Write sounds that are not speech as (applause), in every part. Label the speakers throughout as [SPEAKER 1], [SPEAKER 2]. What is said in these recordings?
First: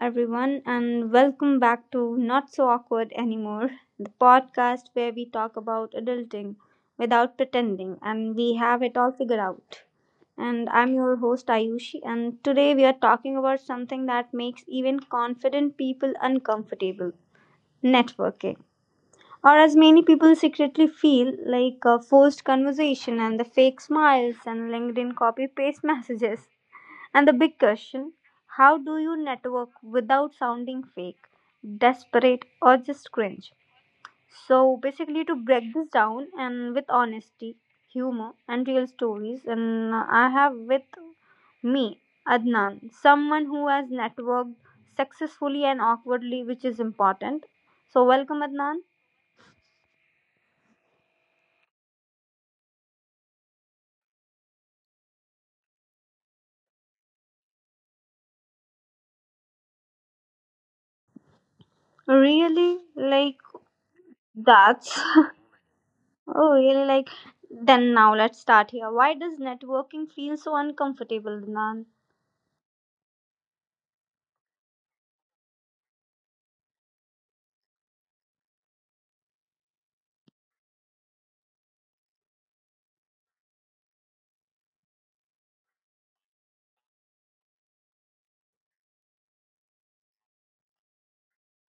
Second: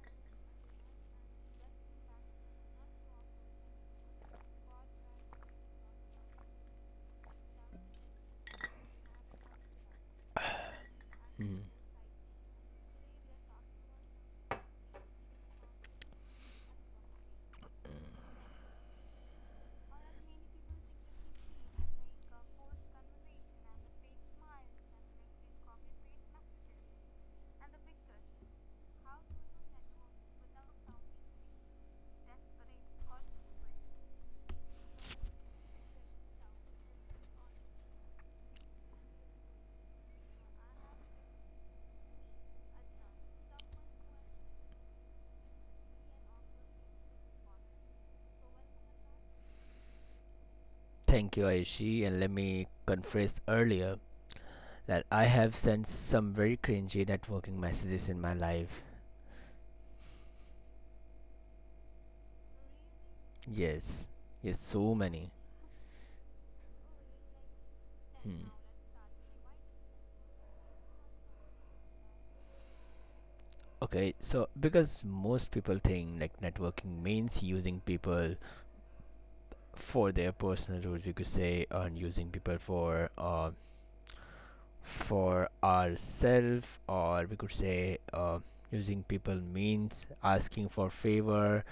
[SPEAKER 1] everyone, and welcome back to Not So Awkward Anymore, the podcast where we talk about adulting without pretending and we have it all figured out. And I'm your host, Ayushi, and today we are talking about something that makes even confident people uncomfortable networking. Or, as many people secretly feel, like a forced conversation and the fake smiles and LinkedIn copy paste messages. And the big question how do you network without sounding fake, desperate, or just cringe? So, basically, to break this down and with honesty, humor, and real stories, and I have with me Adnan, someone who has networked successfully and awkwardly, which is important. So, welcome, Adnan.
[SPEAKER 2] Thank you, Aishi, and let me confess earlier that I have sent some very cringy networking messages in my life.
[SPEAKER 1] Really? Like,
[SPEAKER 2] Yes, yes, so
[SPEAKER 1] that's.
[SPEAKER 2] many.
[SPEAKER 1] (laughs) Oh, really? Like, then now let's
[SPEAKER 2] Hmm.
[SPEAKER 1] start here. Why does networking feel so uncomfortable, Adnan?
[SPEAKER 2] Okay, so because most people think like networking means using people for their personal use, we could say, or using people for ourselves, or we could say using people means asking for favor,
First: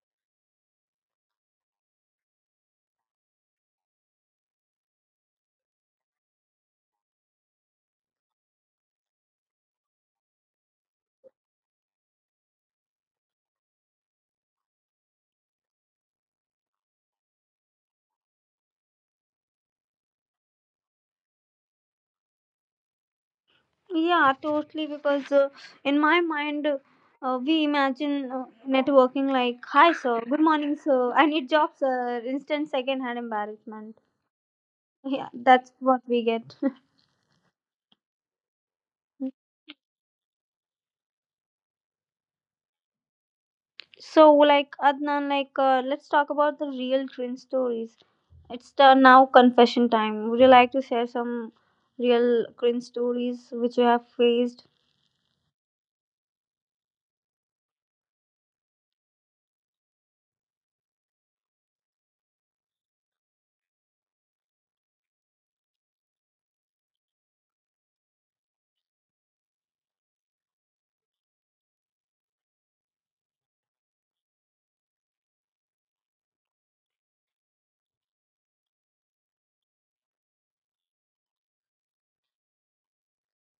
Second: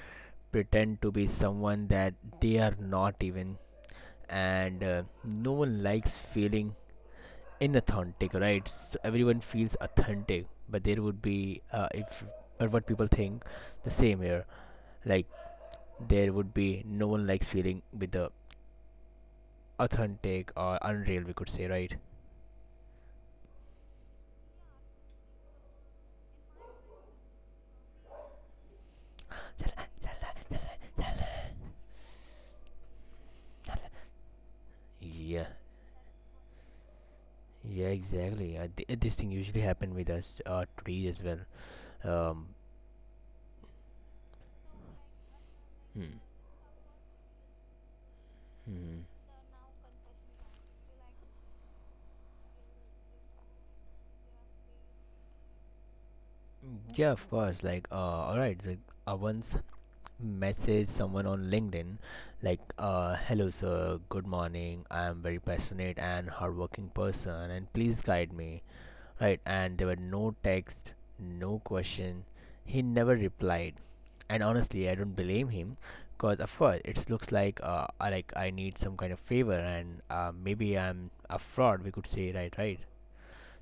[SPEAKER 2] pretend to be someone that they are not even and no one likes feeling inauthentic, right? So everyone feels authentic, but there would be if but what people think the same here, like there would be no one likes feeling with the authentic or unreal, we could say, right?
[SPEAKER 1] Yeah, totally. Because in my mind, we imagine networking like, "Hi, sir. Good morning, sir. I need job, sir." Instant second-hand embarrassment. Yeah,
[SPEAKER 2] Yeah,
[SPEAKER 1] that's what we get. (laughs)
[SPEAKER 2] yeah, exactly, this thing usually happen with us today as well. um
[SPEAKER 1] So, like Adnan, like
[SPEAKER 2] hmm.
[SPEAKER 1] let's talk about the real cringe stories. It's the
[SPEAKER 2] Hmm.
[SPEAKER 1] now confession time. Would you like to share some real cringe stories which you have faced?
[SPEAKER 2] Yeah, of course, like all right, so once message someone on LinkedIn, like, hello sir, good morning. I am very passionate and hardworking person and please guide me. Right. And there were no text, no question. He never replied. And honestly, I don't blame him because of course it looks like I need some kind of favor, and maybe I'm a fraud, we could say, right? Right,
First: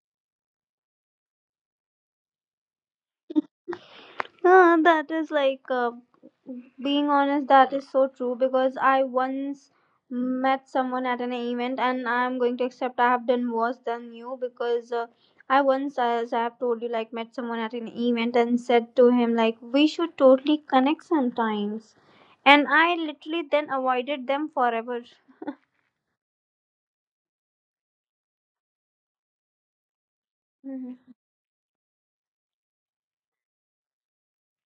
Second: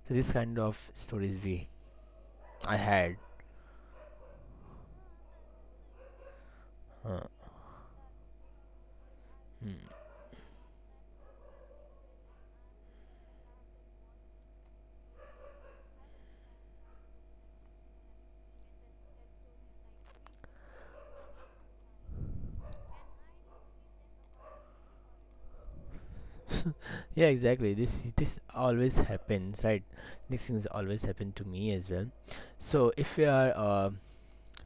[SPEAKER 2] so this kind of stories we I had.
[SPEAKER 1] That is like being
[SPEAKER 2] uh,
[SPEAKER 1] honest, that is so true because I once
[SPEAKER 2] hmm.
[SPEAKER 1] met someone at an event, and I'm going to accept I have done worse than you because I once, as I have told you, like met someone at an event and said to him, like, we should totally connect sometimes. And I literally then avoided them forever.
[SPEAKER 2] Yeah, exactly. This always happens, right? These things always
[SPEAKER 1] Mhm.
[SPEAKER 2] happen to me as well. So if we are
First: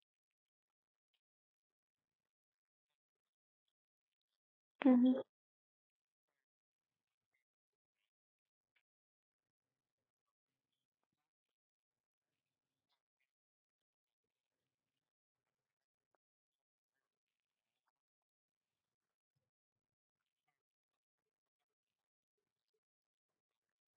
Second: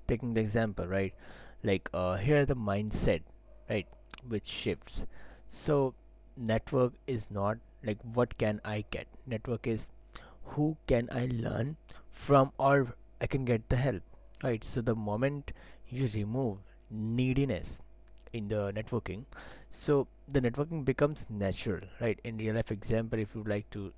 [SPEAKER 2] taking the example, right? Like here the mindset, right, which shifts.
[SPEAKER 1] Mhm.
[SPEAKER 2] So network is not like what can I get? Network is who can I learn from or I can get the help. Right. So the moment you remove neediness in the networking, so the networking becomes natural, right? In real life example, if you would like to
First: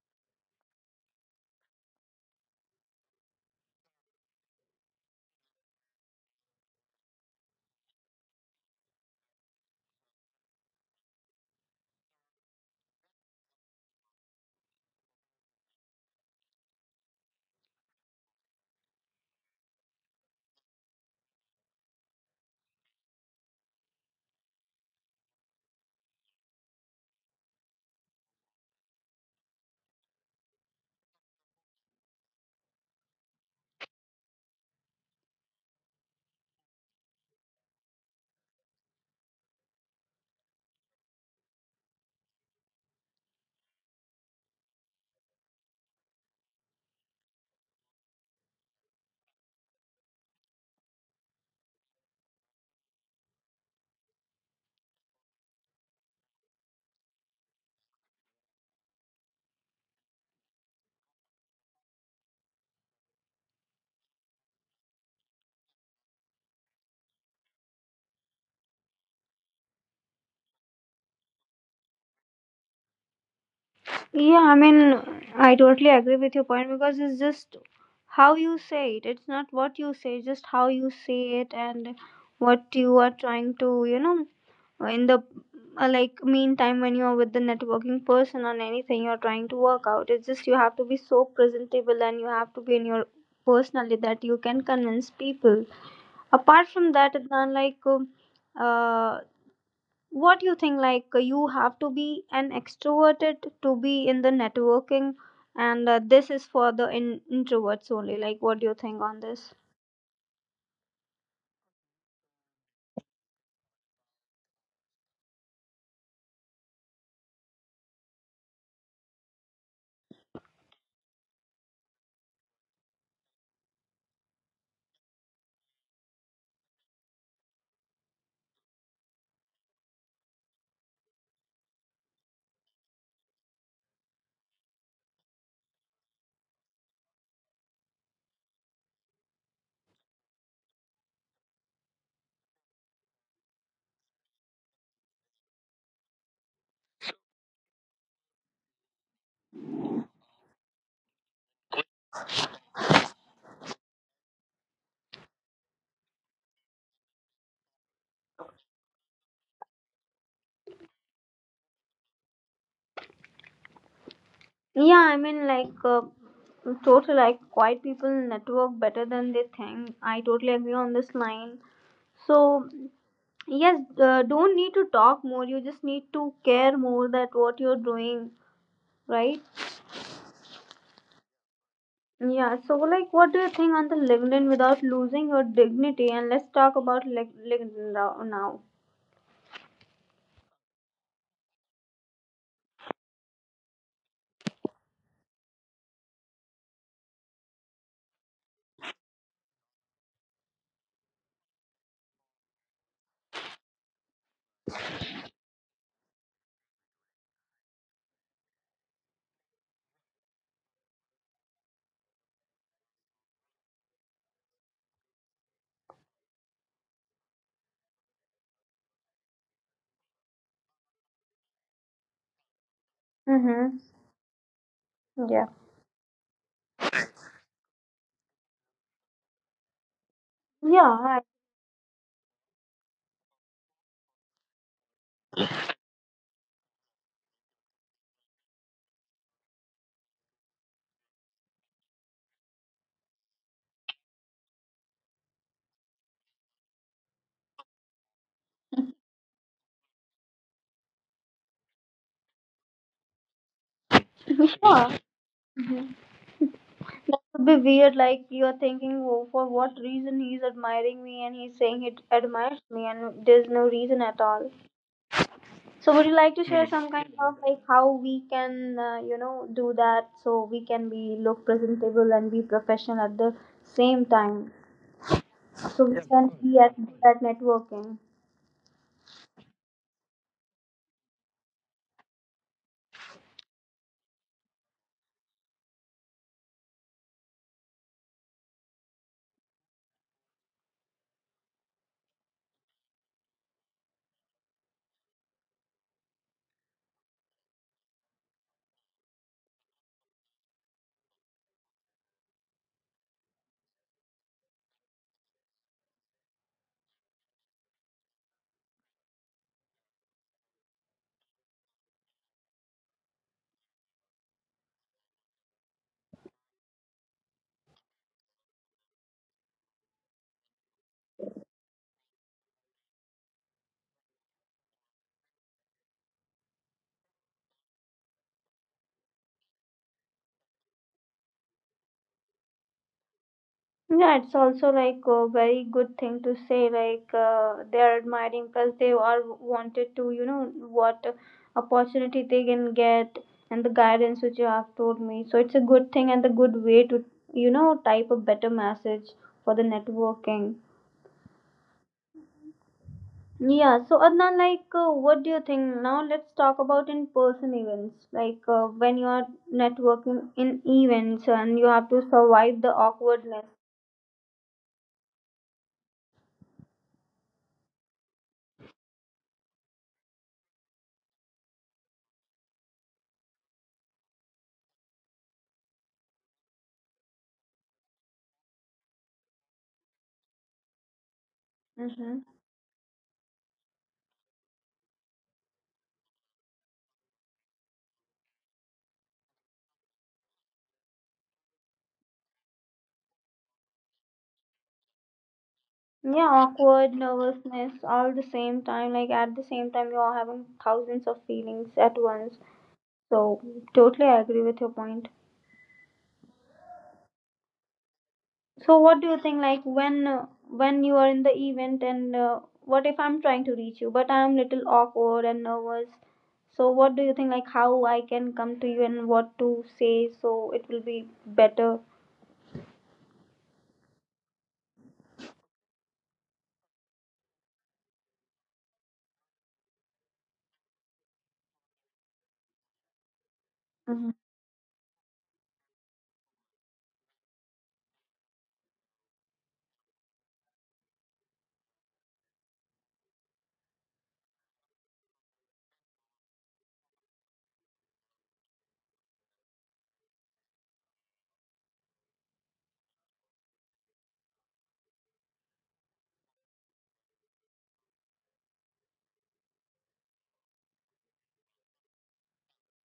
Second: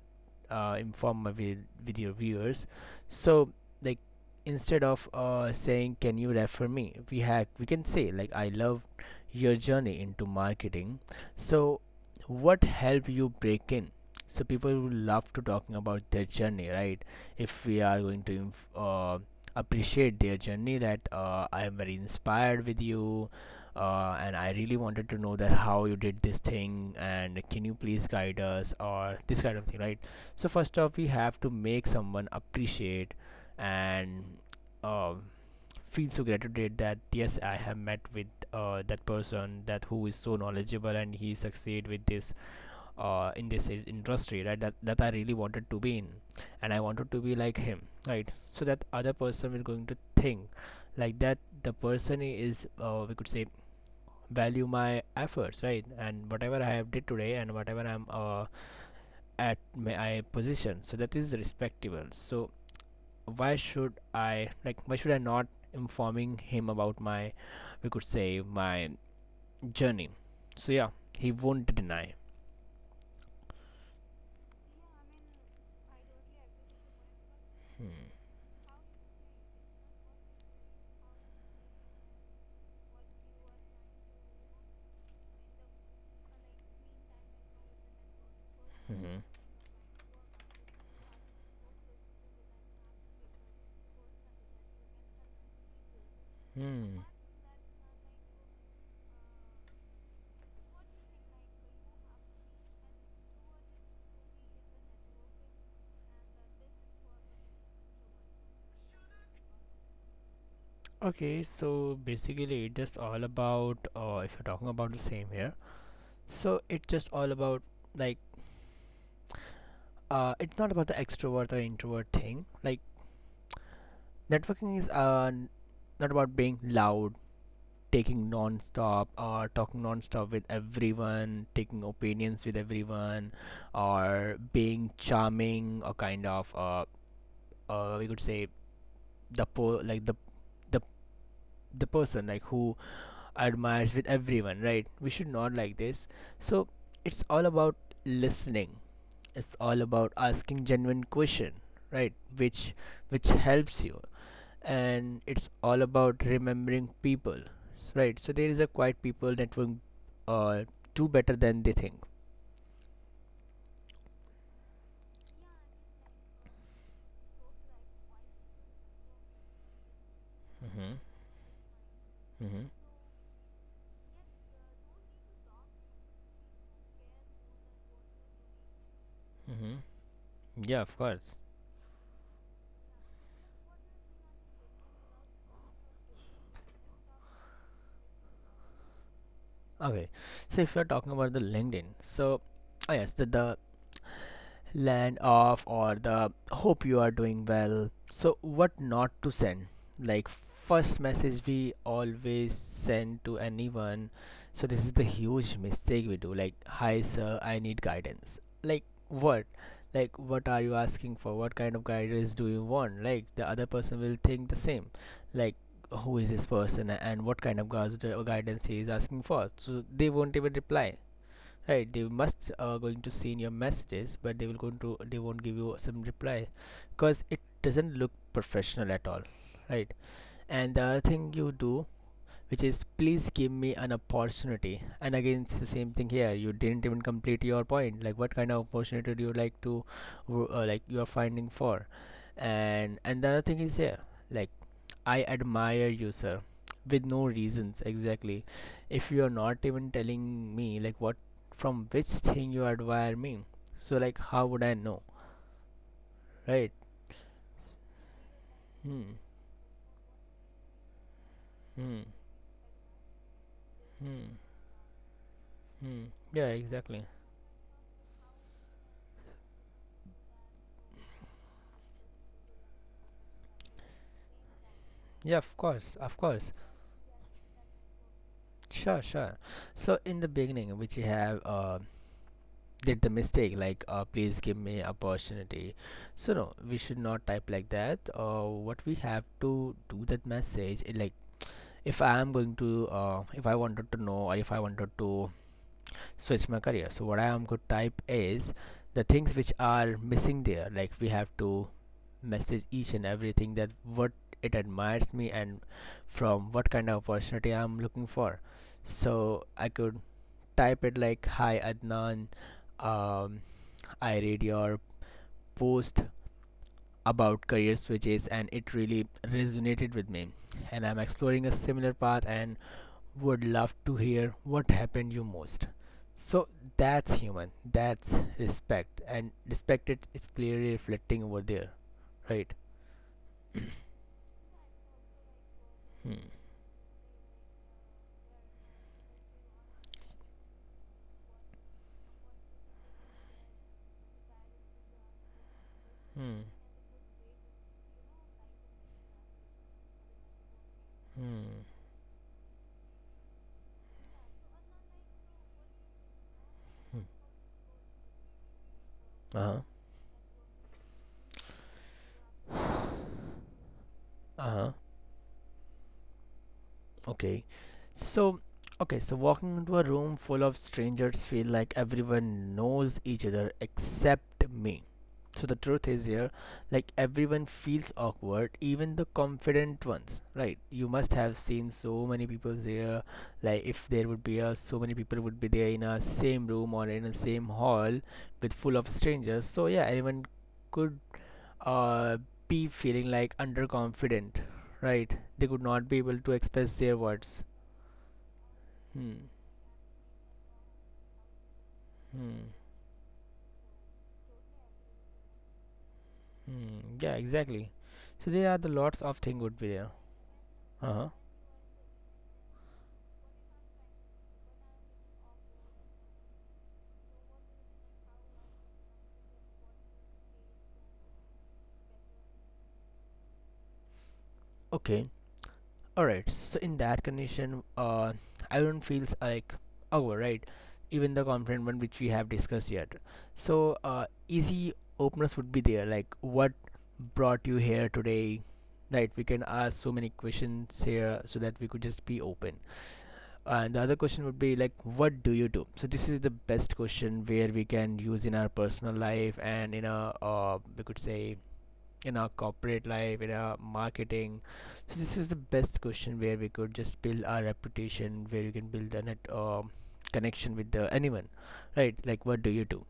[SPEAKER 2] inform my video viewers. So like instead of saying can you refer me, we can say like I love your journey into marketing. So what helped you break in? So people will love to talking about their journey, right? If we are going to appreciate their journey, that I am very inspired with you, and I really wanted to know that how you did this thing, and can you please guide us or this kind of thing, right? So first off we have to make someone appreciate and uh, feel so gratitude that yes, I have met with that person that who is so knowledgeable and he succeed with this in this industry, right? That I really wanted to be in, and I wanted to be like him, right? So that other person is going to think like that the person is we could say value my efforts, right? And whatever I have did today and whatever I'm at my position, so that is respectable. So why should I, like why should I not informing him about my, we could say my journey? So yeah, he won't deny.
[SPEAKER 1] Yeah, I mean, I totally agree with your point because it's just
[SPEAKER 2] hmm.
[SPEAKER 1] how you say it. It's not what you say, just how you say it and what you are trying to, you know, in the like meantime when you are with the networking person on anything
[SPEAKER 2] Mm-hmm.
[SPEAKER 1] you're trying to work out. It's just you have to be so presentable and you have to be in your personality that you can convince people. Apart from
[SPEAKER 2] Hmm.
[SPEAKER 1] that, it's not like. Uh, what do you think like you have to be an extroverted to be in the networking and this is for the introverts only, like what do you think on this?
[SPEAKER 2] Okay, so basically it's just all about if you're talking about the same here, so it's just all about, like it's not about the extrovert or introvert thing. Like networking is not about being loud, taking non-stop or talking non-stop with everyone, taking opinions with everyone or being charming or kind of we could say the like the the person like who admires with everyone, right? We should not like this. So it's all about listening, it's all about asking genuine question, right? Which helps you. And it's all about remembering people, right? So there is a quite people network uh, do better than they think.
[SPEAKER 1] Yeah, I mean like totally, like quiet people network better than they think. I totally agree
[SPEAKER 2] Mm-hmm.
[SPEAKER 1] on this line. So
[SPEAKER 2] Mm-hmm.
[SPEAKER 1] yes, don't need to talk more, you just need to care more that what you're doing, right?
[SPEAKER 2] Mm-hmm. Yeah, of course.
[SPEAKER 1] Yeah, so like what do you think on the LinkedIn without losing your dignity? And let's talk about LinkedIn now.
[SPEAKER 2] Okay, so if you're talking about the LinkedIn, so oh yes, the land off or the hope you are doing well. So, what not to send? Like, first message we always send to anyone. So, this is the huge mistake we do. Like, hi, sir, I need guidance. Like, what? Like, what are you asking for? What kind of guidance do you want? Like, the other person will think the same. Like, who is this person and what kind of guidance he is asking for? So, they won't even reply, right? They must going to see in your
[SPEAKER 1] Mm-hmm.
[SPEAKER 2] messages, but they will going to they won't
[SPEAKER 1] Yeah.
[SPEAKER 2] give you some reply because it doesn't look professional at all, right? And the
[SPEAKER 1] Yeah,
[SPEAKER 2] other
[SPEAKER 1] I-
[SPEAKER 2] thing you do, which is please give me an opportunity. And again it's the same thing here, you didn't even complete your point. Like what kind of opportunity do you like to like you are finding for? And the other thing is here, like I admire you, sir, with no reasons exactly. If you are not even telling me like what from which thing you admire me, so like how
[SPEAKER 1] (laughs)
[SPEAKER 2] would I
[SPEAKER 1] Yeah.
[SPEAKER 2] know, right?
[SPEAKER 1] That would be weird. Like you're thinking,
[SPEAKER 2] Hmm,
[SPEAKER 1] oh, for what reason he's admiring me and he's saying he
[SPEAKER 2] hmm,
[SPEAKER 1] admires me, and there's no reason at
[SPEAKER 2] hmm,
[SPEAKER 1] all. So would
[SPEAKER 2] hmm.
[SPEAKER 1] you like to
[SPEAKER 2] Yeah,
[SPEAKER 1] share Hmm. some
[SPEAKER 2] exactly.
[SPEAKER 1] kind of like how we can, you know, do that so we can be look presentable and be professional at the same time,
[SPEAKER 2] Yeah, of
[SPEAKER 1] so
[SPEAKER 2] course,
[SPEAKER 1] we Yeah. of
[SPEAKER 2] of
[SPEAKER 1] can course.
[SPEAKER 2] course.
[SPEAKER 1] Be at that networking.
[SPEAKER 2] Sure, sure. So in the beginning, which you have did the mistake, like please give me opportunity. So no, we should not type like that. What we have to do that message like if I am going to if I wanted to know or if I wanted to switch my career, so what I am going to type is the things which are missing there. Like we have to message each and everything that what it admires me and from what kind of opportunity I'm looking for. So I could type it like, hi Adnan, um, I read your post about career switches and it really resonated with me, and I'm exploring a similar path, and would love to hear what happened you most. So that's human. That's respect, and respect it is clearly reflecting over there, right? (coughs)
[SPEAKER 1] Yeah, it's also like a very good
[SPEAKER 2] hmm.
[SPEAKER 1] thing to say. Like they are admiring, plus they are wanted to, you know, what opportunity they can get and the guidance which you have told me. So it's a good thing and a
[SPEAKER 2] Hmm.
[SPEAKER 1] good way to, you know, type a better message for the networking.
[SPEAKER 2] Hmm.
[SPEAKER 1] Yeah, so Adnan, like, what do you think? Now let's talk about in-person events. Like, when you are
[SPEAKER 2] Uh huh.
[SPEAKER 1] networking in events and you have to survive the awkwardness.
[SPEAKER 2] Uh huh. Okay. So, okay, so walking into a room full of strangers feel like everyone knows each other except me. So the truth is here, like everyone feels awkward, even the confident ones, right? You must have seen so
[SPEAKER 1] Mm-hmm.
[SPEAKER 2] many people there. Like if there would be a so many people would be there in a same room or in a same hall with full of strangers. So yeah, anyone could uh, be feeling like underconfident, right? They could not be able
[SPEAKER 1] Yeah,
[SPEAKER 2] to express
[SPEAKER 1] awkward,
[SPEAKER 2] their words.
[SPEAKER 1] nervousness, all the same time. Like
[SPEAKER 2] Hmm.
[SPEAKER 1] at the same time, you're having thousands of feelings at once.
[SPEAKER 2] Hmm.
[SPEAKER 1] So totally, I agree with your point.
[SPEAKER 2] Hmm. Yeah, exactly. So there are the
[SPEAKER 1] So what
[SPEAKER 2] lots
[SPEAKER 1] do
[SPEAKER 2] of
[SPEAKER 1] you
[SPEAKER 2] thing
[SPEAKER 1] think?
[SPEAKER 2] would
[SPEAKER 1] Like
[SPEAKER 2] be there.
[SPEAKER 1] when
[SPEAKER 2] Uh
[SPEAKER 1] you are
[SPEAKER 2] huh.
[SPEAKER 1] in the event, and what if I'm trying to reach you, but I'm little awkward and nervous. So what do you think? Like how I can come to you and what to say so it will be better.
[SPEAKER 2] Okay. All right. So in that condition, I don't feels like our right, even the confident one which we have discussed yet. So
[SPEAKER 1] Mm-hmm.
[SPEAKER 2] easy openers would be there. Like, what brought you here today? Right. We can ask so many questions here so that we could just be open. And the other question would be like, what do you do? So this is the best question where we can use in our personal life and in a, we could say in our corporate life, in our marketing. So this is the best question where we could just build our reputation, where you can build a net connection with the anyone, right? Like, what do you do?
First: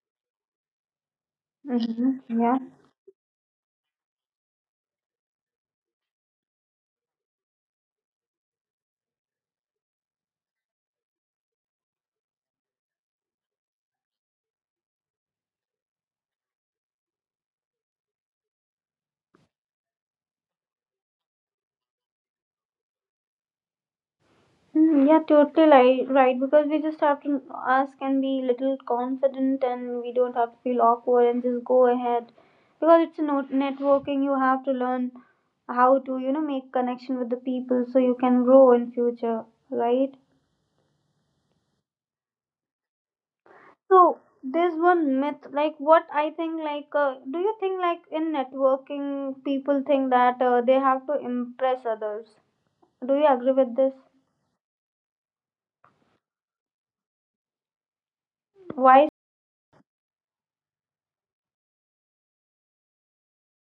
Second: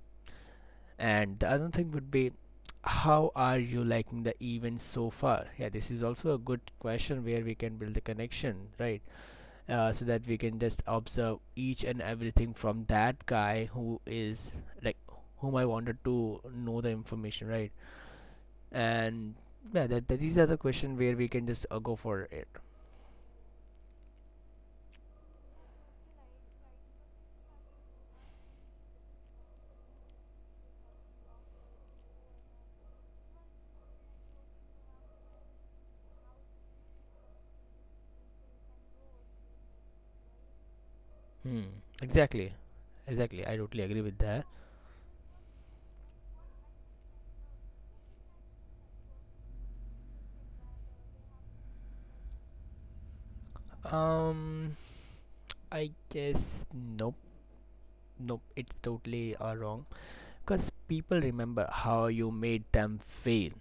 [SPEAKER 2] And the other thing would be,
[SPEAKER 1] Mm-hmm. Yeah.
[SPEAKER 2] how are you liking the event so far? Yeah, this is also a good question where we can build the connection, right? So that we can just observe each and everything from that guy who is like whom I wanted to know the information, right? And yeah, that, that these are the question where we can just go for it.
[SPEAKER 1] Mm, yeah, totally right. Because we just have to ask and be little confident, and we don't have to feel awkward and just go ahead. Because it's a networking, you have to learn how to you know make connection with the people so you can grow in future, right?
[SPEAKER 2] Hmm. Exactly. Exactly. I totally agree with
[SPEAKER 1] So
[SPEAKER 2] that.
[SPEAKER 1] there's one myth, like what I think, like do you think like in networking people think that they have to impress others? Do you agree with this?
[SPEAKER 2] Um. I guess nope. Nope. It's
[SPEAKER 1] Why?
[SPEAKER 2] totally wrong because people remember how you made them feel,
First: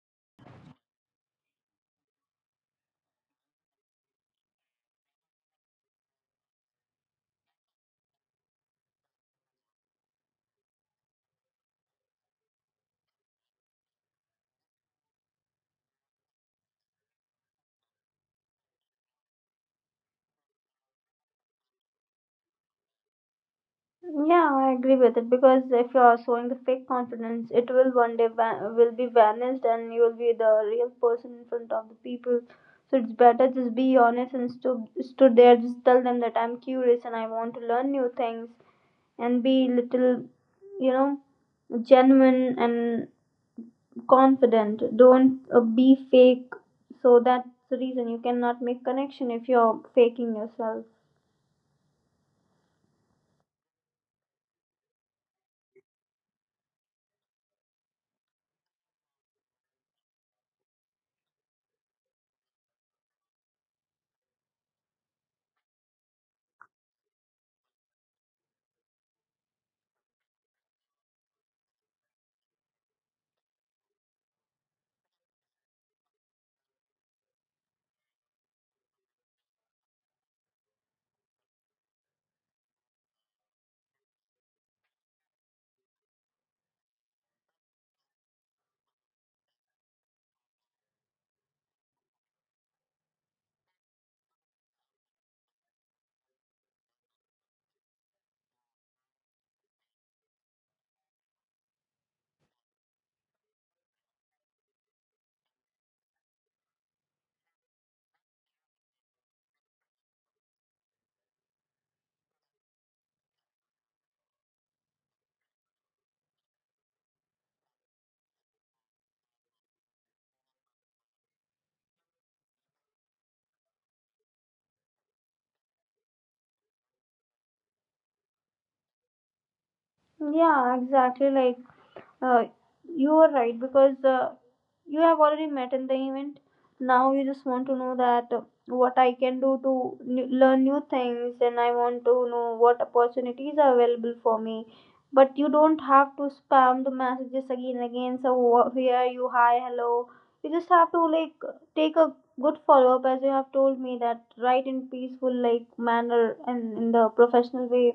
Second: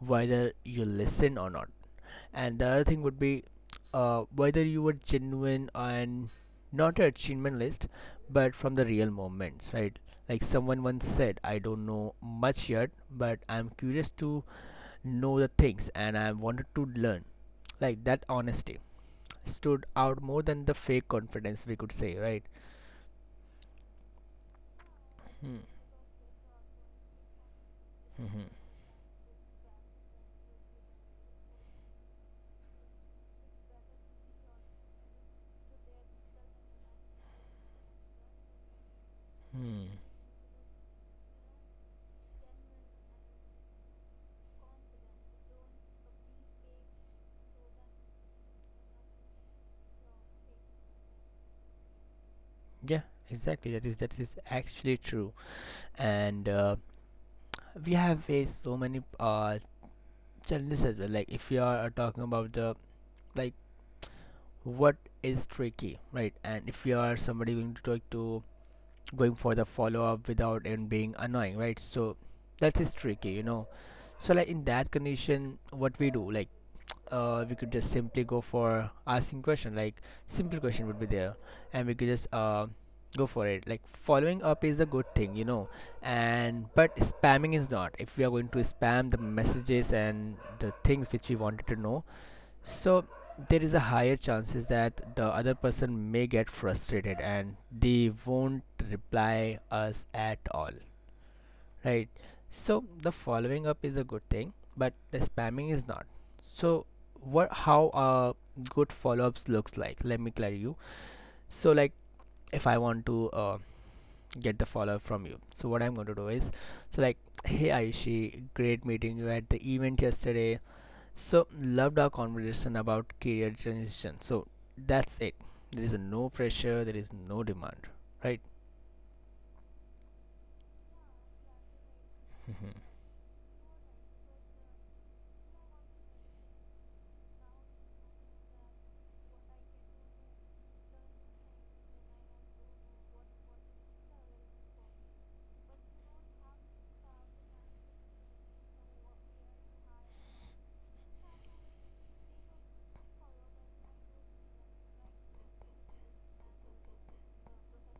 [SPEAKER 2] whether you listen or not. And the other thing would be whether you were genuine and not an achievement list but from the real moments, right? Like someone once said, I don't know much yet, but I'm curious to know the things and I wanted to learn. Like that honesty stood out more than the fake confidence, we could say, right?
[SPEAKER 1] Yeah, I agree with it
[SPEAKER 2] Hmm.
[SPEAKER 1] because if you are showing the fake confidence, it will one day
[SPEAKER 2] hmm
[SPEAKER 1] will be vanished and you will be the real person in front of the people. So it's better just be honest and stood there. Just tell them that I'm curious and I want to learn new things and be
[SPEAKER 2] hmm
[SPEAKER 1] little, you know, genuine and confident. Don't be fake. So that's the reason you cannot make connection if you're faking yourself.
[SPEAKER 2] yeah exactly, that is actually true. And we have faced so many challenges as well. Like if you are talking about the like what is tricky, right? And if you are somebody going to talk to, going for the follow-up without and being annoying, right? So that is tricky, you know. So like in that condition, what we do, like we could just simply go for asking question, like simple question would be there, and we could just go for it. Like following up is a good thing, you know. And but spamming is not. If we are going to spam the messages and the things which we wanted to know, so there is a higher chances that the other person may get frustrated and they won't reply us at all, right? So the following up is a good thing, but the spamming is not. So what how good follow-ups looks like? Let me clear you. So like if I want to get the follow-up from you, so what I'm going to do is, so like, hey Ayushi, great meeting you at the event yesterday, so loved our conversation about career transition. So that's it. There is no pressure. There is no demand. Right?
[SPEAKER 1] Yeah, exactly. Like, uh, you are right because you have already met in the event. Now you just want to know that what I can do to new, learn new things, and I want to know what opportunities are available for me. But you don't have to spam the messages again and again. So here you, hi, hello. You just have to like take a good follow up as you have told me that write in peaceful like manner and in the professional way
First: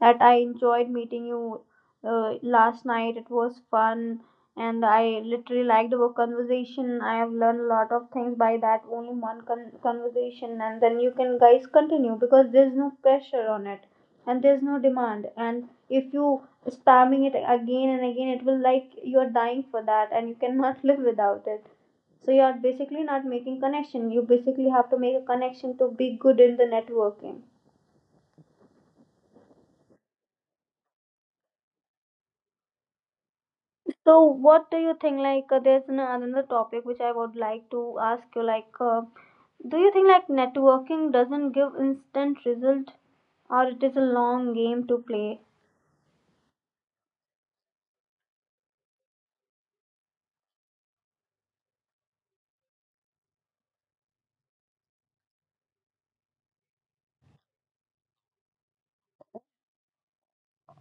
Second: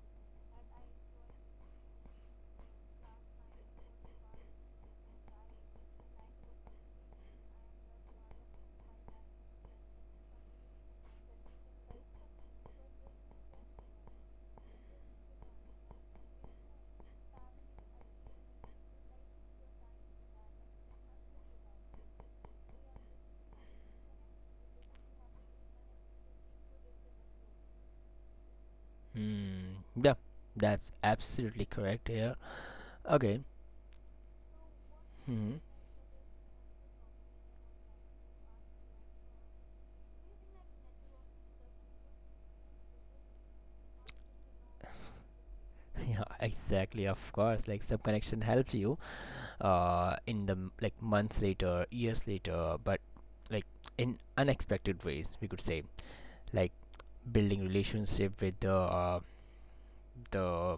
[SPEAKER 1] that I enjoyed meeting you last night. It was fun, and I literally liked our conversation. I have learned a lot of things by that only one conversation, and then you can guys continue because there's no pressure on it, and there's no demand. And if you spamming it again and again, it will like you're dying for that, and you cannot (laughs) live without it. So you are basically not making connection. You basically have to make a connection to be good in the networking.
[SPEAKER 2] hmm Yeah, that's absolutely correct here. Okay.
[SPEAKER 1] So, what do you think? Like,
[SPEAKER 2] Hmm.
[SPEAKER 1] there's another topic which I would like to ask you. Like, do you think like networking doesn't give instant result, or it is a long game to play?
[SPEAKER 2] (laughs) Yeah, exactly. Of course, like some connection helps you. In the like months later, years later, but like in unexpected ways, we could say, like building relationship with the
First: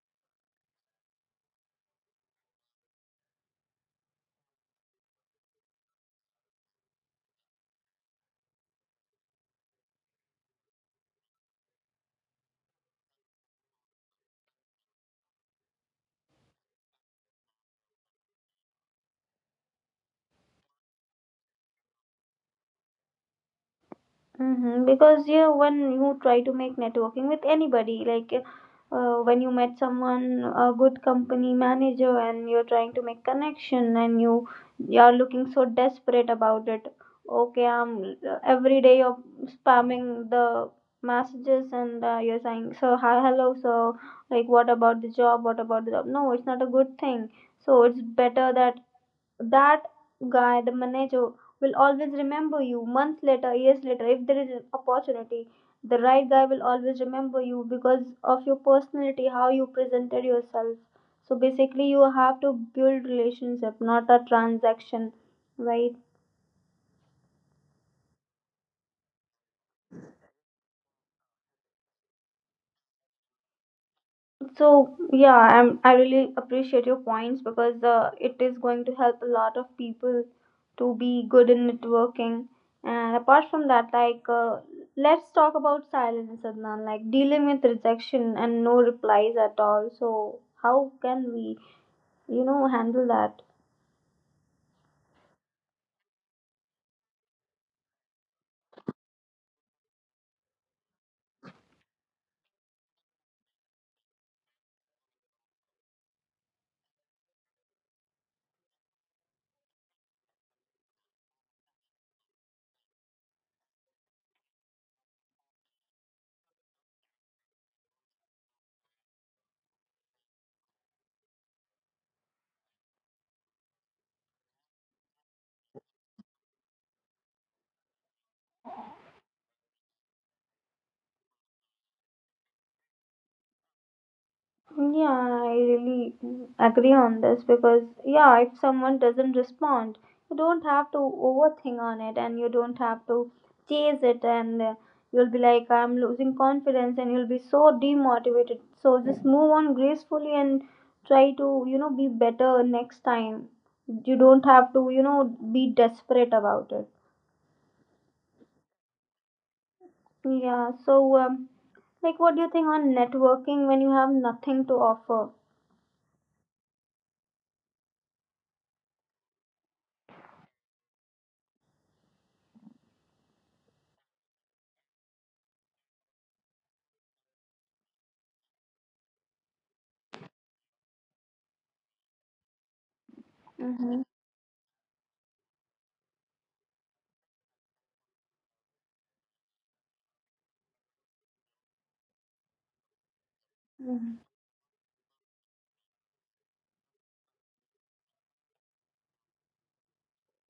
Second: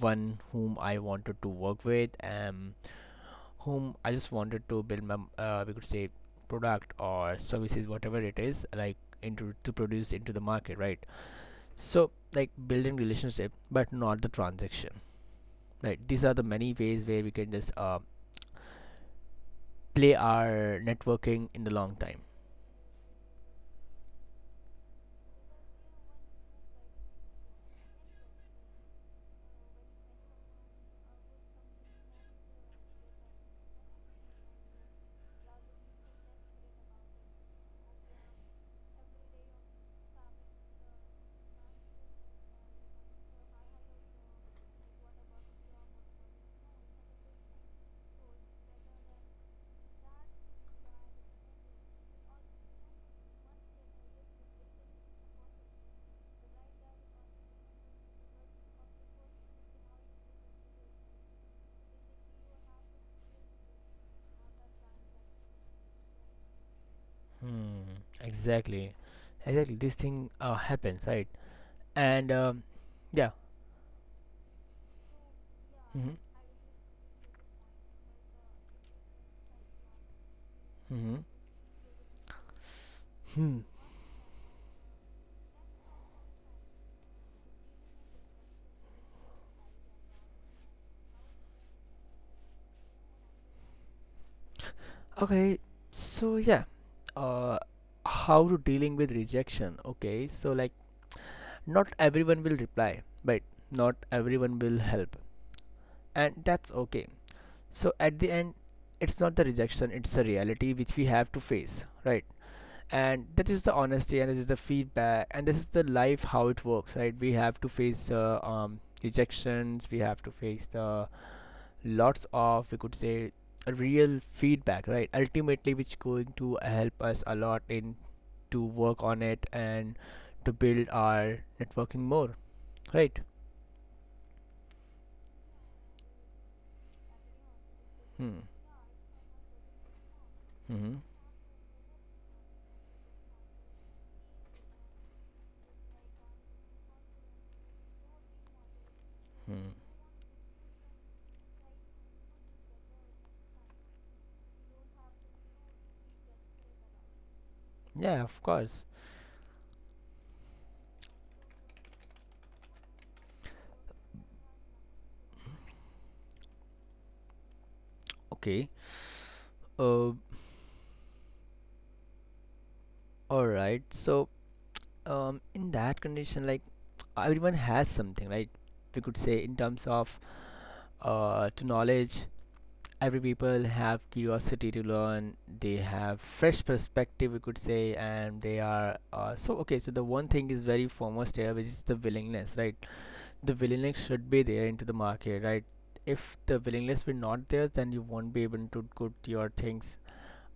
[SPEAKER 2] one whom I wanted to work with, and whom I just wanted to build my we could say, product or services, whatever it is, like into to produce into the market, right? So like building relationship, but not the transaction, right? These are the many ways where we can just play our networking in the long time.
[SPEAKER 1] Mm-hmm. Because yeah, when you try to make networking with anybody, like when you met someone, a good company manager, and you're trying to make connection, and you are looking so desperate about it. Okay, I'm every day you're spamming the messages, and you're saying, "So hi, hello, so like what about the job? What about the job?" No, it's not a good thing. So it's better that guy, the manager, will always remember you months later, years later. If there is an opportunity, the right guy will always remember you because of your personality, how you presented yourself. So basically, you have to build relationship, not a transaction, right?
[SPEAKER 2] hmm exactly. Exactly this thing happens, right? and yeah.
[SPEAKER 1] So yeah, I
[SPEAKER 2] Mm-hmm.
[SPEAKER 1] really appreciate your points because it is going to help a lot of people to
[SPEAKER 2] Mm-hmm.
[SPEAKER 1] be good in networking. And apart
[SPEAKER 2] Hmm.
[SPEAKER 1] from that, like let's talk about silence, Adnan. Like dealing with rejection and no replies at all. So how can we, you know, handle that?
[SPEAKER 2] Okay, so yeah. uh how to dealing with rejection? Okay, so like, not everyone will reply, but not everyone will help, and that's okay. So, at the end, it's not the rejection, it's the reality which we have to face, right? And that is the honesty, and this is the feedback, and this is the life how it works, right? We have to face the rejections, we have to face the lots of, we could say, real feedback, right? Ultimately, which going to help us a lot in to work on it and to build our networking more, right?
[SPEAKER 1] Yeah, I really agree on this because,
[SPEAKER 2] Hmm.
[SPEAKER 1] yeah, if someone doesn't respond, you don't have to
[SPEAKER 2] Hmm.
[SPEAKER 1] overthink on it and you don't have to chase it, and you'll be like, I'm losing confidence, and you'll be so demotivated. So just move
[SPEAKER 2] Hmm.
[SPEAKER 1] on gracefully and try to, you know, be better next time. You don't have to, you know, be desperate about it.
[SPEAKER 2] Yeah, of course.
[SPEAKER 1] Yeah, so, like, what do you think on networking when you have nothing to offer?
[SPEAKER 2] Okay. Uh, all right. So, in that condition, like everyone has something, right? We could say in terms of to knowledge, every people have
[SPEAKER 1] Mm-hmm.
[SPEAKER 2] curiosity to learn. They have fresh perspective, we could say, and they are so okay. So the one thing is very foremost here, which is the willingness, right? The willingness should be there into the market, right? If the willingness will not there, then you won't be able to put your things,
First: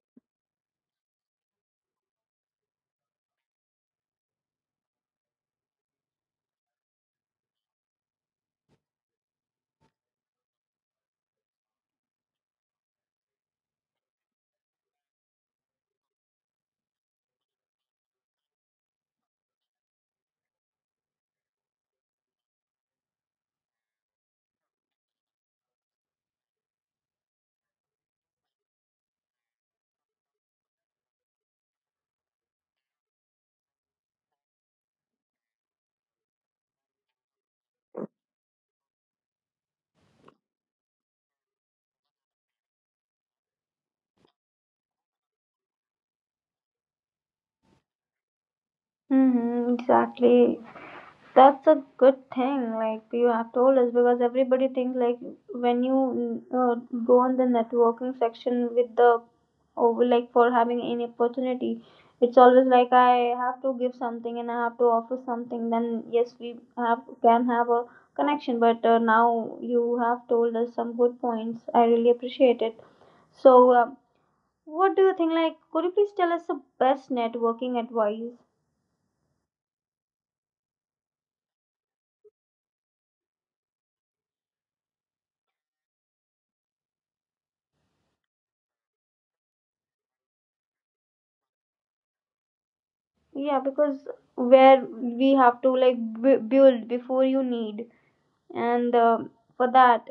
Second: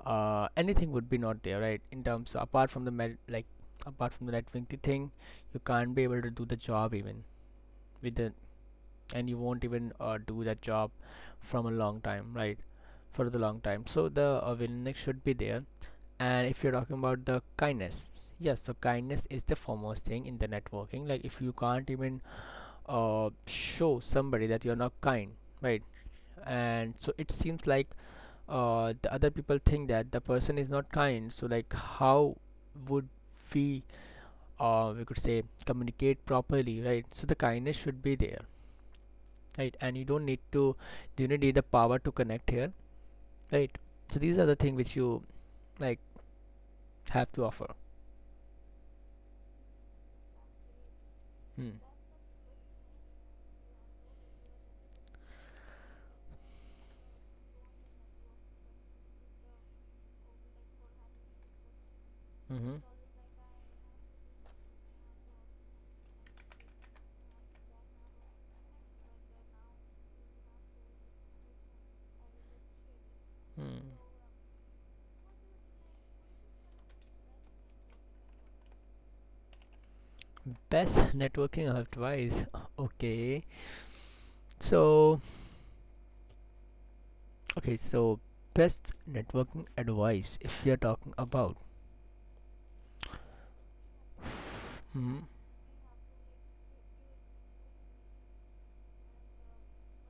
[SPEAKER 2] anything would be not there, right? In terms of, apart from the med, like apart from the right wing thing, you can't be able to do the job even with the, and you won't even do that job from a long time, right? For the long time, so the willingness should be there. And if you're talking about the kindness, yes, so kindness is the foremost thing in the networking. Like if you can't even show somebody that you're not kind, right? And so it seems like the other people think that the person is not kind. So like how would we we could say communicate properly, right? So the kindness should be there, right? And you don't need the power to connect here, right? So these are the things which you, like, have to offer.
[SPEAKER 1] Mhm, exactly. That's
[SPEAKER 2] Hmm.
[SPEAKER 1] a good thing, like you have told us, because everybody thinks like when you go on the networking section with the over like for having any opportunity, it's always
[SPEAKER 2] Mm-hmm.
[SPEAKER 1] like I have to give something and I have to offer something. Then yes, we have can have a connection. But now you have told us some good points. I really appreciate it. So,
[SPEAKER 2] Hmm.
[SPEAKER 1] what do you think? Like, could you please tell us the best networking advice?
[SPEAKER 2] Best networking advice. (laughs) Okay. so okay so best networking advice, if you're talking about.
[SPEAKER 1] Yeah, because where
[SPEAKER 2] Hmm.
[SPEAKER 1] we have to like build before you need, and um, for that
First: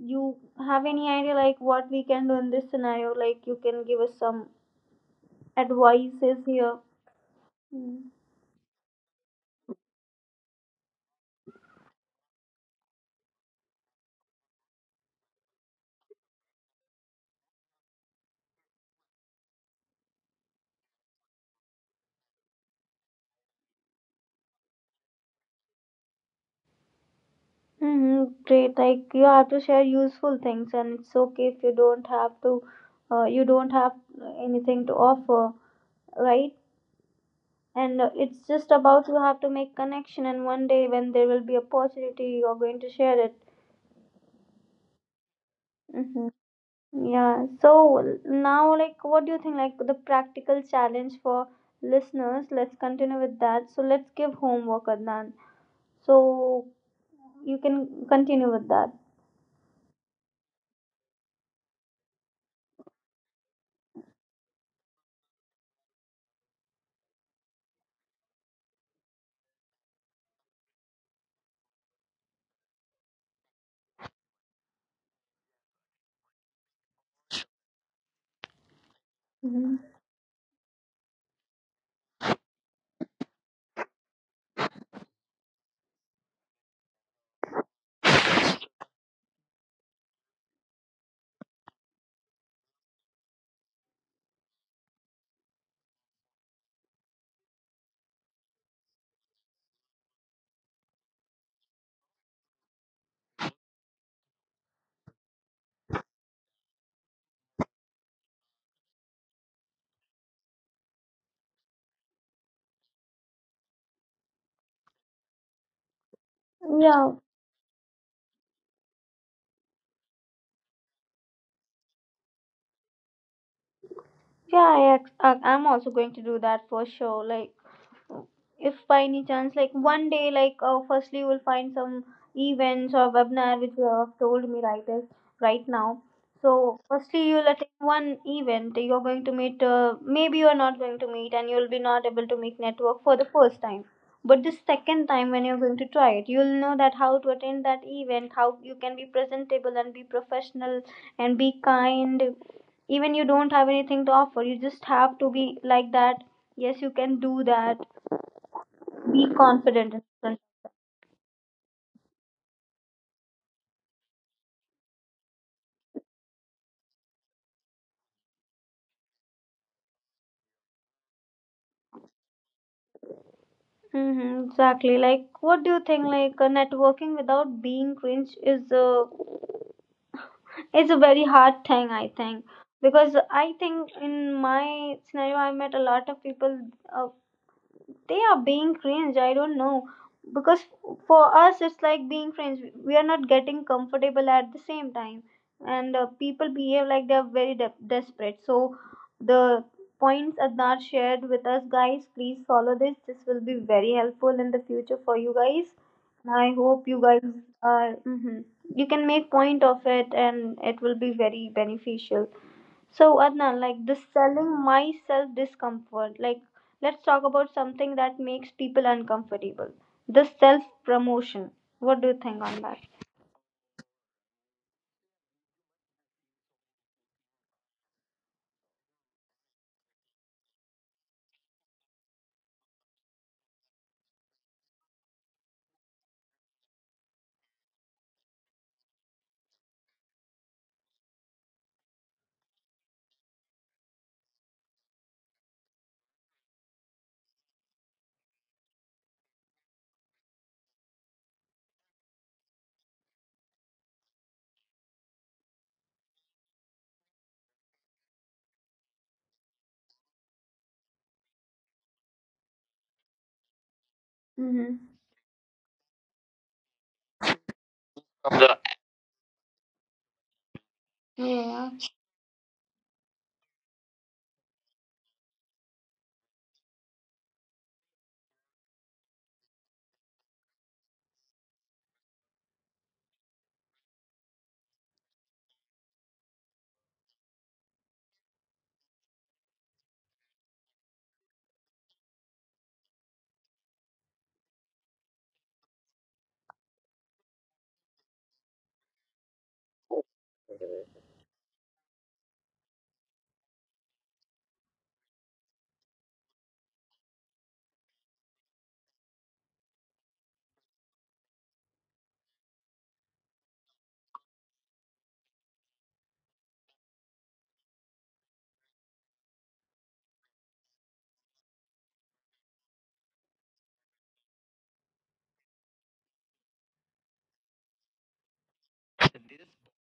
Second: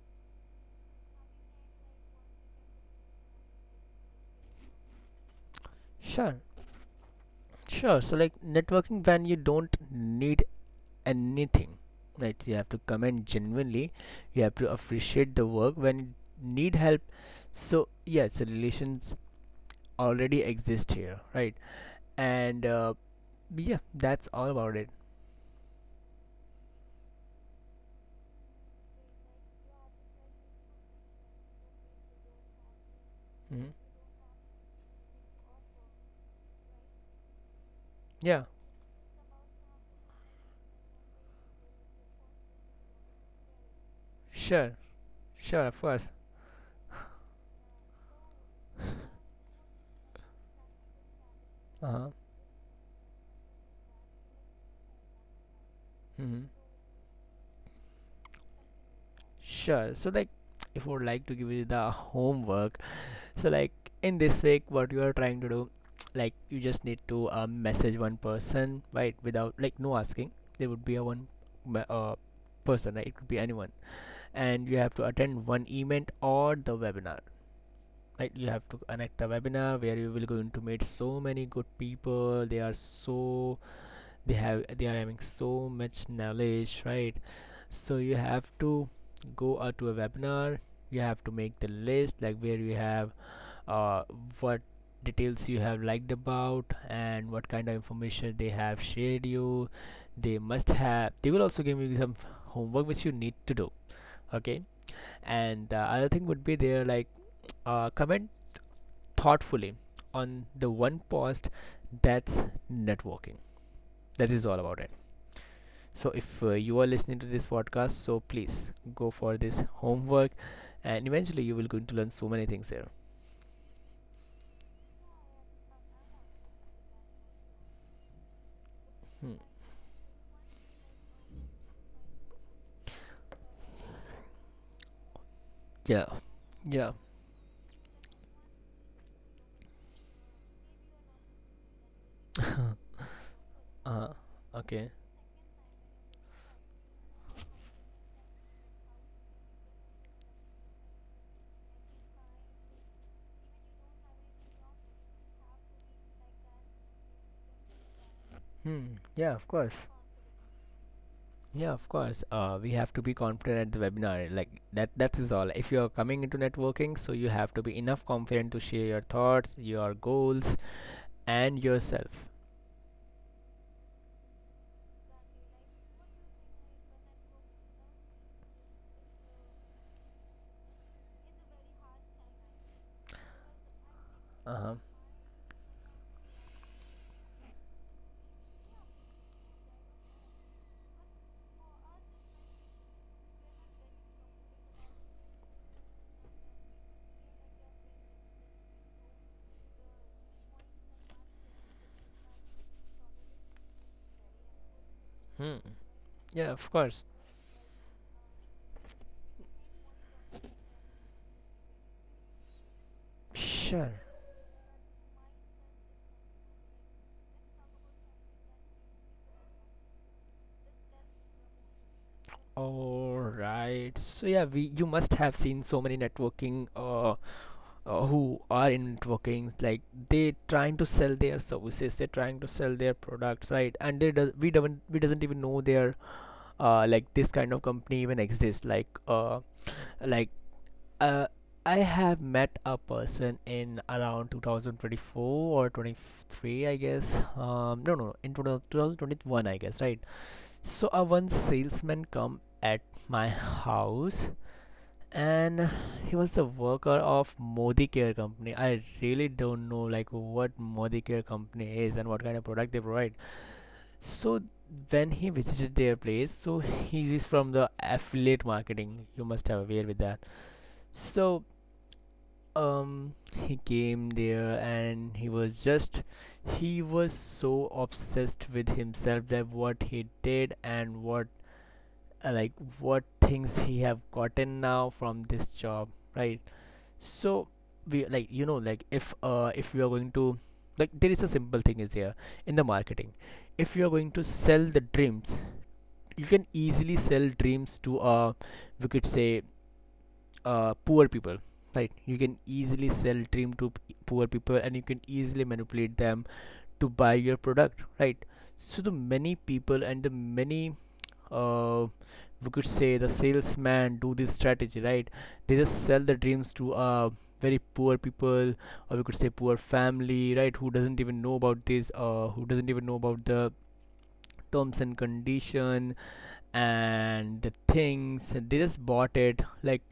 [SPEAKER 1] you have any idea like what we can do in this scenario, like you can give us some advices
[SPEAKER 2] Sure.
[SPEAKER 1] here.
[SPEAKER 2] Sure. So like networking when you don't need anything, right? You have to comment genuinely. You have to appreciate the work when you need help. So yeah, so relations already exist here, right? And yeah, that's all about it.
[SPEAKER 1] Mm-hmm, great, like you have to share useful things and it's okay if you don't have to you don't
[SPEAKER 2] Hmm.
[SPEAKER 1] have anything to offer, right? And it's
[SPEAKER 2] Yeah.
[SPEAKER 1] just about you have to make connection and one day when there will be opportunity you're going to share it.
[SPEAKER 2] Sure. Sure. Of course.
[SPEAKER 1] Mm-hmm. Yeah, so now, like, what do you think? Like, the practical challenge for
[SPEAKER 2] Uh huh.
[SPEAKER 1] listeners, let's continue with that. So, let's give homework, Adnan.
[SPEAKER 2] Hmm.
[SPEAKER 1] So, you can continue with that.
[SPEAKER 2] Sure. So like, if I would like to give you the homework, so like in this week, what you are trying to do, like you just need to message one person, right? Without like no asking, there would be a one me- uh, person, right? It could be anyone, and you have to attend one event or the webinar. Right, you have to connect a
[SPEAKER 1] Mhm.
[SPEAKER 2] webinar where you will going to meet so many good people. They are having so much knowledge, right? So you have to go out to a webinar. You have to make the list like where you have uh, what details you have liked about and what kind of information they have shared you. They must have, they will also give you some homework which you need to do, okay? And the other thing would be there, like comment thoughtfully on the one post. That's networking. That is all about it. So if you are
[SPEAKER 1] Yeah,
[SPEAKER 2] listening to this podcast, so please go for this homework, and eventually you will going to learn so many things here.
[SPEAKER 1] Yeah, I'm also going to do that for sure. Like, if by any
[SPEAKER 2] Hmm.
[SPEAKER 1] chance, like one day, firstly, you will find some events or webinar which you have told me right this right now.
[SPEAKER 2] Yeah.
[SPEAKER 1] So,
[SPEAKER 2] Yeah.
[SPEAKER 1] firstly, you'll attend one event. You're going to meet. Maybe you're not going to meet, and you'll be not able to make network for the first time.
[SPEAKER 2] Uh huh.
[SPEAKER 1] But the
[SPEAKER 2] Okay.
[SPEAKER 1] second time, when you're going to try it, you'll know that how to attend that event, how you can be presentable and be professional and be kind, even you don't have anything to offer. You just have to be like that. Yes, you can do that.
[SPEAKER 2] Hmm.
[SPEAKER 1] Be
[SPEAKER 2] Yeah, of course.
[SPEAKER 1] confident in front.
[SPEAKER 2] Yeah, of course. We have to be confident at the webinar. Like that. That is all. If you are coming into networking, so you have to be enough confident to share your thoughts, your goals, and yourself.
[SPEAKER 1] Mm-hmm, exactly. Like, what do you think? Networking without being cringe is a very hard thing. I think, because I think in
[SPEAKER 2] Uh huh.
[SPEAKER 1] my scenario, I met a lot of people. Uh, they are being cringe, I don't know, because for us it's like being friends, we are not getting comfortable at the same time. And people behave like they are very desperate. So the points Adnar shared with us, guys, please follow this, this will be very helpful in the future for you
[SPEAKER 2] Hmm.
[SPEAKER 1] guys, and I
[SPEAKER 2] Yeah, of
[SPEAKER 1] hope you
[SPEAKER 2] course.
[SPEAKER 1] guys are. Mhm. You can make point of it and it will be very beneficial. So Adnan, like
[SPEAKER 2] Sure.
[SPEAKER 1] this selling myself discomfort. Like, let's talk about something that makes people uncomfortable. The self promotion. What do you think on that?
[SPEAKER 2] All right. So yeah, we you must have seen so many networking who are in networking, like they trying to sell their services, they're trying to sell their products, right? And they does we doesn't even know their like this kind of company even exists. Like like uh, I have met a person in around 2024 or 23, I guess. No, no, in 2021, I guess, right? So a one salesman come at my house, and he was a worker of Modi Care company. I really don't know like what Modi Care company is and what kind of product they provide. So
[SPEAKER 1] Mm-hmm.
[SPEAKER 2] when he visited their place, so he is from the affiliate marketing. You must have aware with that. So
[SPEAKER 1] Yeah.
[SPEAKER 2] he came there, and he was just, he was so obsessed with himself that what he did and what uh, like what things he have gotten now from this job, right? So we, like, you know, like if we are going to, like, there is a simple thing is here. In the marketing, if you are going to sell the dreams, you can easily sell dreams to we could say poor people, right? You can easily sell dream to poor people, and you can easily manipulate them to buy your product, right? So the many people and the many uh we could say the salesman do this strategy, right? They just sell the dreams to very poor people, or we could say poor family, right? Who doesn't even know about this, who doesn't even know about the terms and condition, and the things they just bought it. Like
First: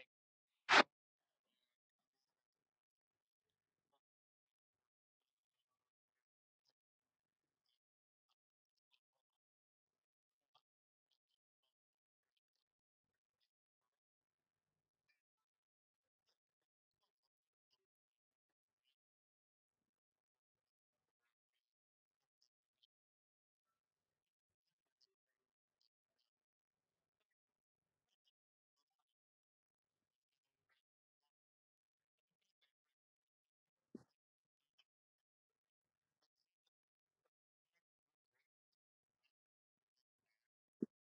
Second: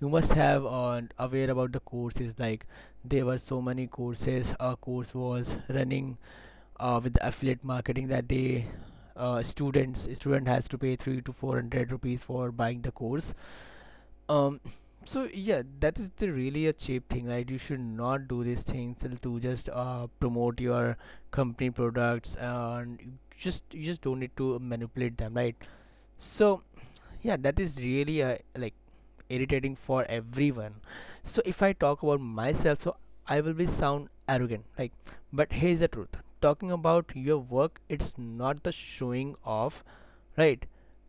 [SPEAKER 2] you must have aware about the courses. Like there were so many courses, a course was running with affiliate marketing, that they student has to pay 3 to 400 rupees for buying the course. Um, so yeah, that is the really a cheap thing, right? You should not do these things to just promote your company products, and you just don't need to manipulate them, right? So yeah, that is really like irritating for everyone. So if I talk about myself, so I will be sound arrogant, like, but here's the truth: talking about your work, it's not the showing off, right?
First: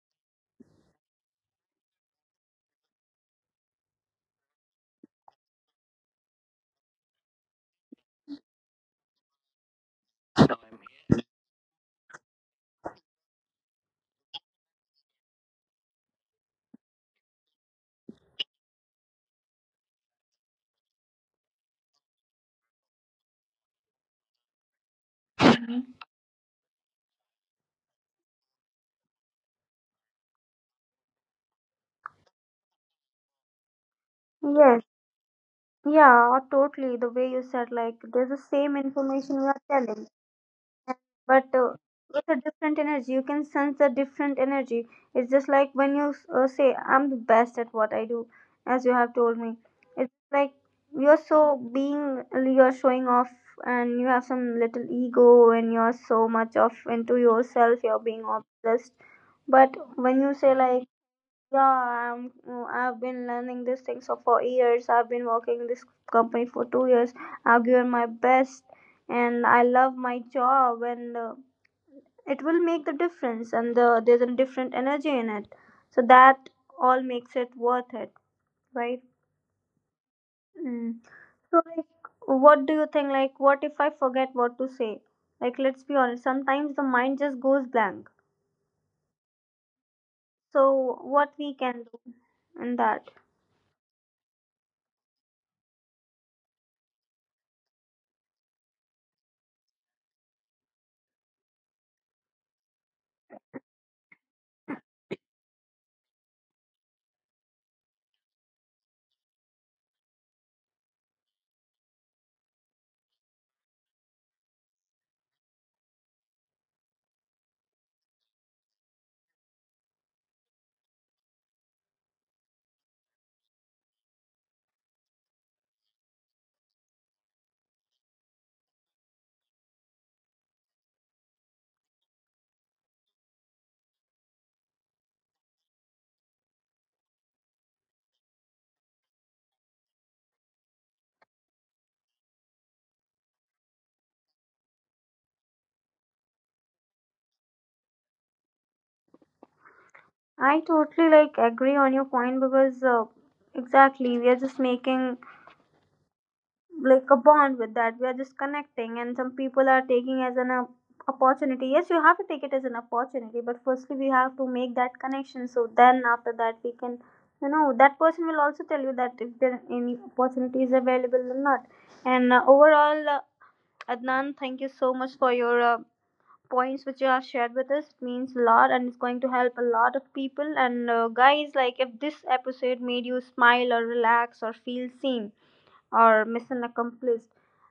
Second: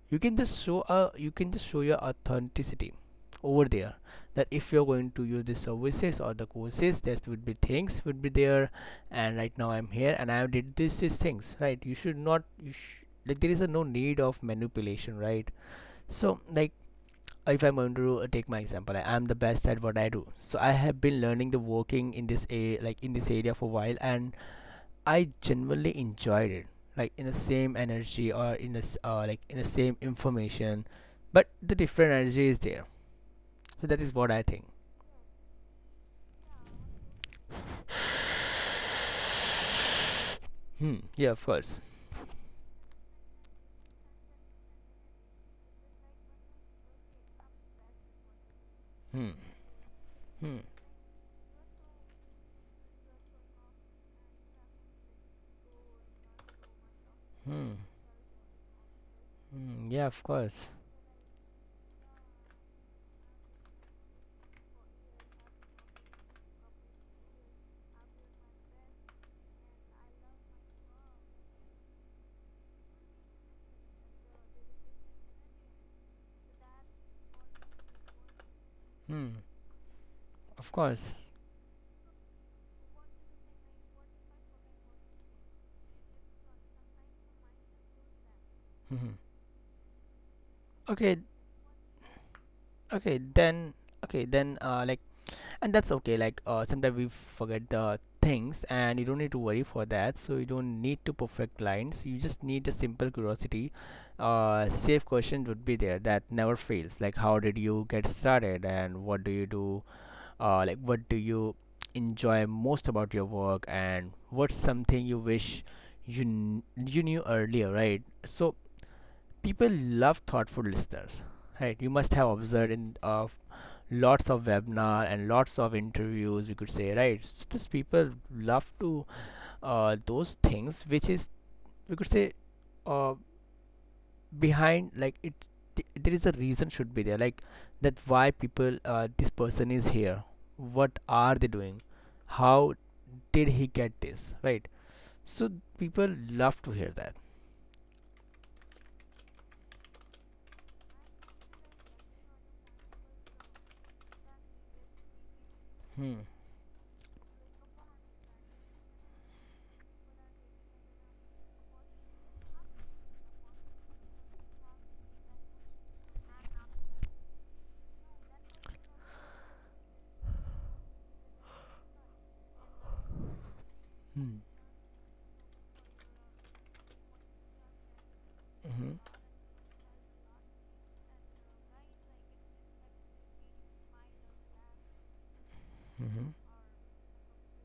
[SPEAKER 2] You can just show you can just show your authenticity over there, that if you're going to use the services or the courses, there would be things would be there, and right now I'm here and I did this these things, right? You should not, you like, there is a no need of manipulation, right? So like, if I'm going to take my example, like, I'm the best at what I do. So I have been learning the working in this a like in this area for a while, and I genuinely enjoyed it. Like in the same energy or in the like in the same information, but the different energy is there. So that is what I think.
[SPEAKER 1] Yes. Yeah. Totally. The way you said, like there's the same information you are telling,
[SPEAKER 2] Hmm. Yeah, of
[SPEAKER 1] but
[SPEAKER 2] course.
[SPEAKER 1] it's a different energy, you can sense a different energy. It's just like when you say, I'm the best at what I do, as you have
[SPEAKER 2] Hmm.
[SPEAKER 1] told me. It's like
[SPEAKER 2] Hmm.
[SPEAKER 1] you're so being, you're showing off and you have some little ego, and you're so much of into
[SPEAKER 2] Hmm.
[SPEAKER 1] yourself, you're being obsessed. But
[SPEAKER 2] Hmm. Yeah,
[SPEAKER 1] when
[SPEAKER 2] of
[SPEAKER 1] you say
[SPEAKER 2] course.
[SPEAKER 1] like, yeah, I've been learning these things for 4 years. I've been working in this company for 2 years. I've given my best, and I love my job, and it will make the difference. And there's a different energy in it, so that all makes it worth it, right?
[SPEAKER 2] Hmm. Of
[SPEAKER 1] Mm.
[SPEAKER 2] course.
[SPEAKER 1] So, like, what do you think? Like, what if I forget what to say? Like, let's be honest. Sometimes the mind just goes blank.
[SPEAKER 2] Hmm.
[SPEAKER 1] So,
[SPEAKER 2] Okay.
[SPEAKER 1] what we can do in that?
[SPEAKER 2] Okay. Then. Okay. Then. Uh. Like. And that's okay. Like sometimes we forget the things, and you don't need to worry for that, so you don't need to perfect lines, you just need a simple curiosity. Safe question would be there that never fails, like how did you get started and what do you do, like what do you enjoy most about your work, and what's something you wish you knew earlier, right? So people love thoughtful listeners, right? You must have observed in lots of webinar and lots of interviews, we could say, right? So these people love to those things which is we could say uh, behind like it. There is a reason should be there, like that why people this person is here, what are they doing, how did he get this, right? So people love to hear that.
[SPEAKER 1] I totally like agree on your point, because exactly we are just making
[SPEAKER 2] Hmm.
[SPEAKER 1] like a bond with that. We are just connecting, and some people are taking as an opportunity. Yes, you have to take it as an opportunity, but firstly we have to make that connection. So then after that we can, you know, that person will also tell you that if there any opportunity is available or not. And overall, Adnan,
[SPEAKER 2] Hmm.
[SPEAKER 1] thank you so much for your. Points which you have shared with us, it means a lot and it's
[SPEAKER 2] Mhm.
[SPEAKER 1] going to help a lot of people. And guys, like if this episode made you smile or relax or feel seen or mission accomplished,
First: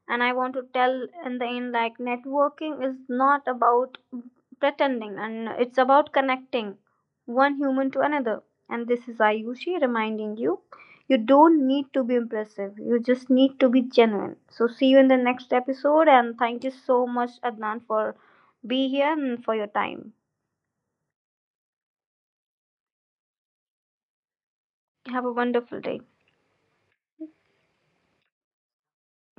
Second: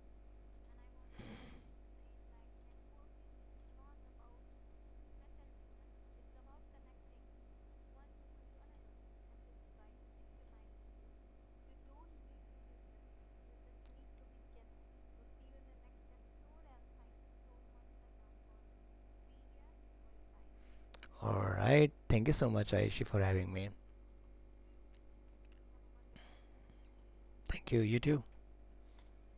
[SPEAKER 1] and I want to tell in the end, like networking is not about pretending, and it's about connecting one human to another. And this is Ayushi reminding you, you don't need to be impressive, you just need to be genuine. So see you in the next episode, and thank you so much Adnan for being here and for your time.
[SPEAKER 2] All right, thank you so much, aishi for having me.
[SPEAKER 1] Have a wonderful day.
[SPEAKER 2] Thank you, you too.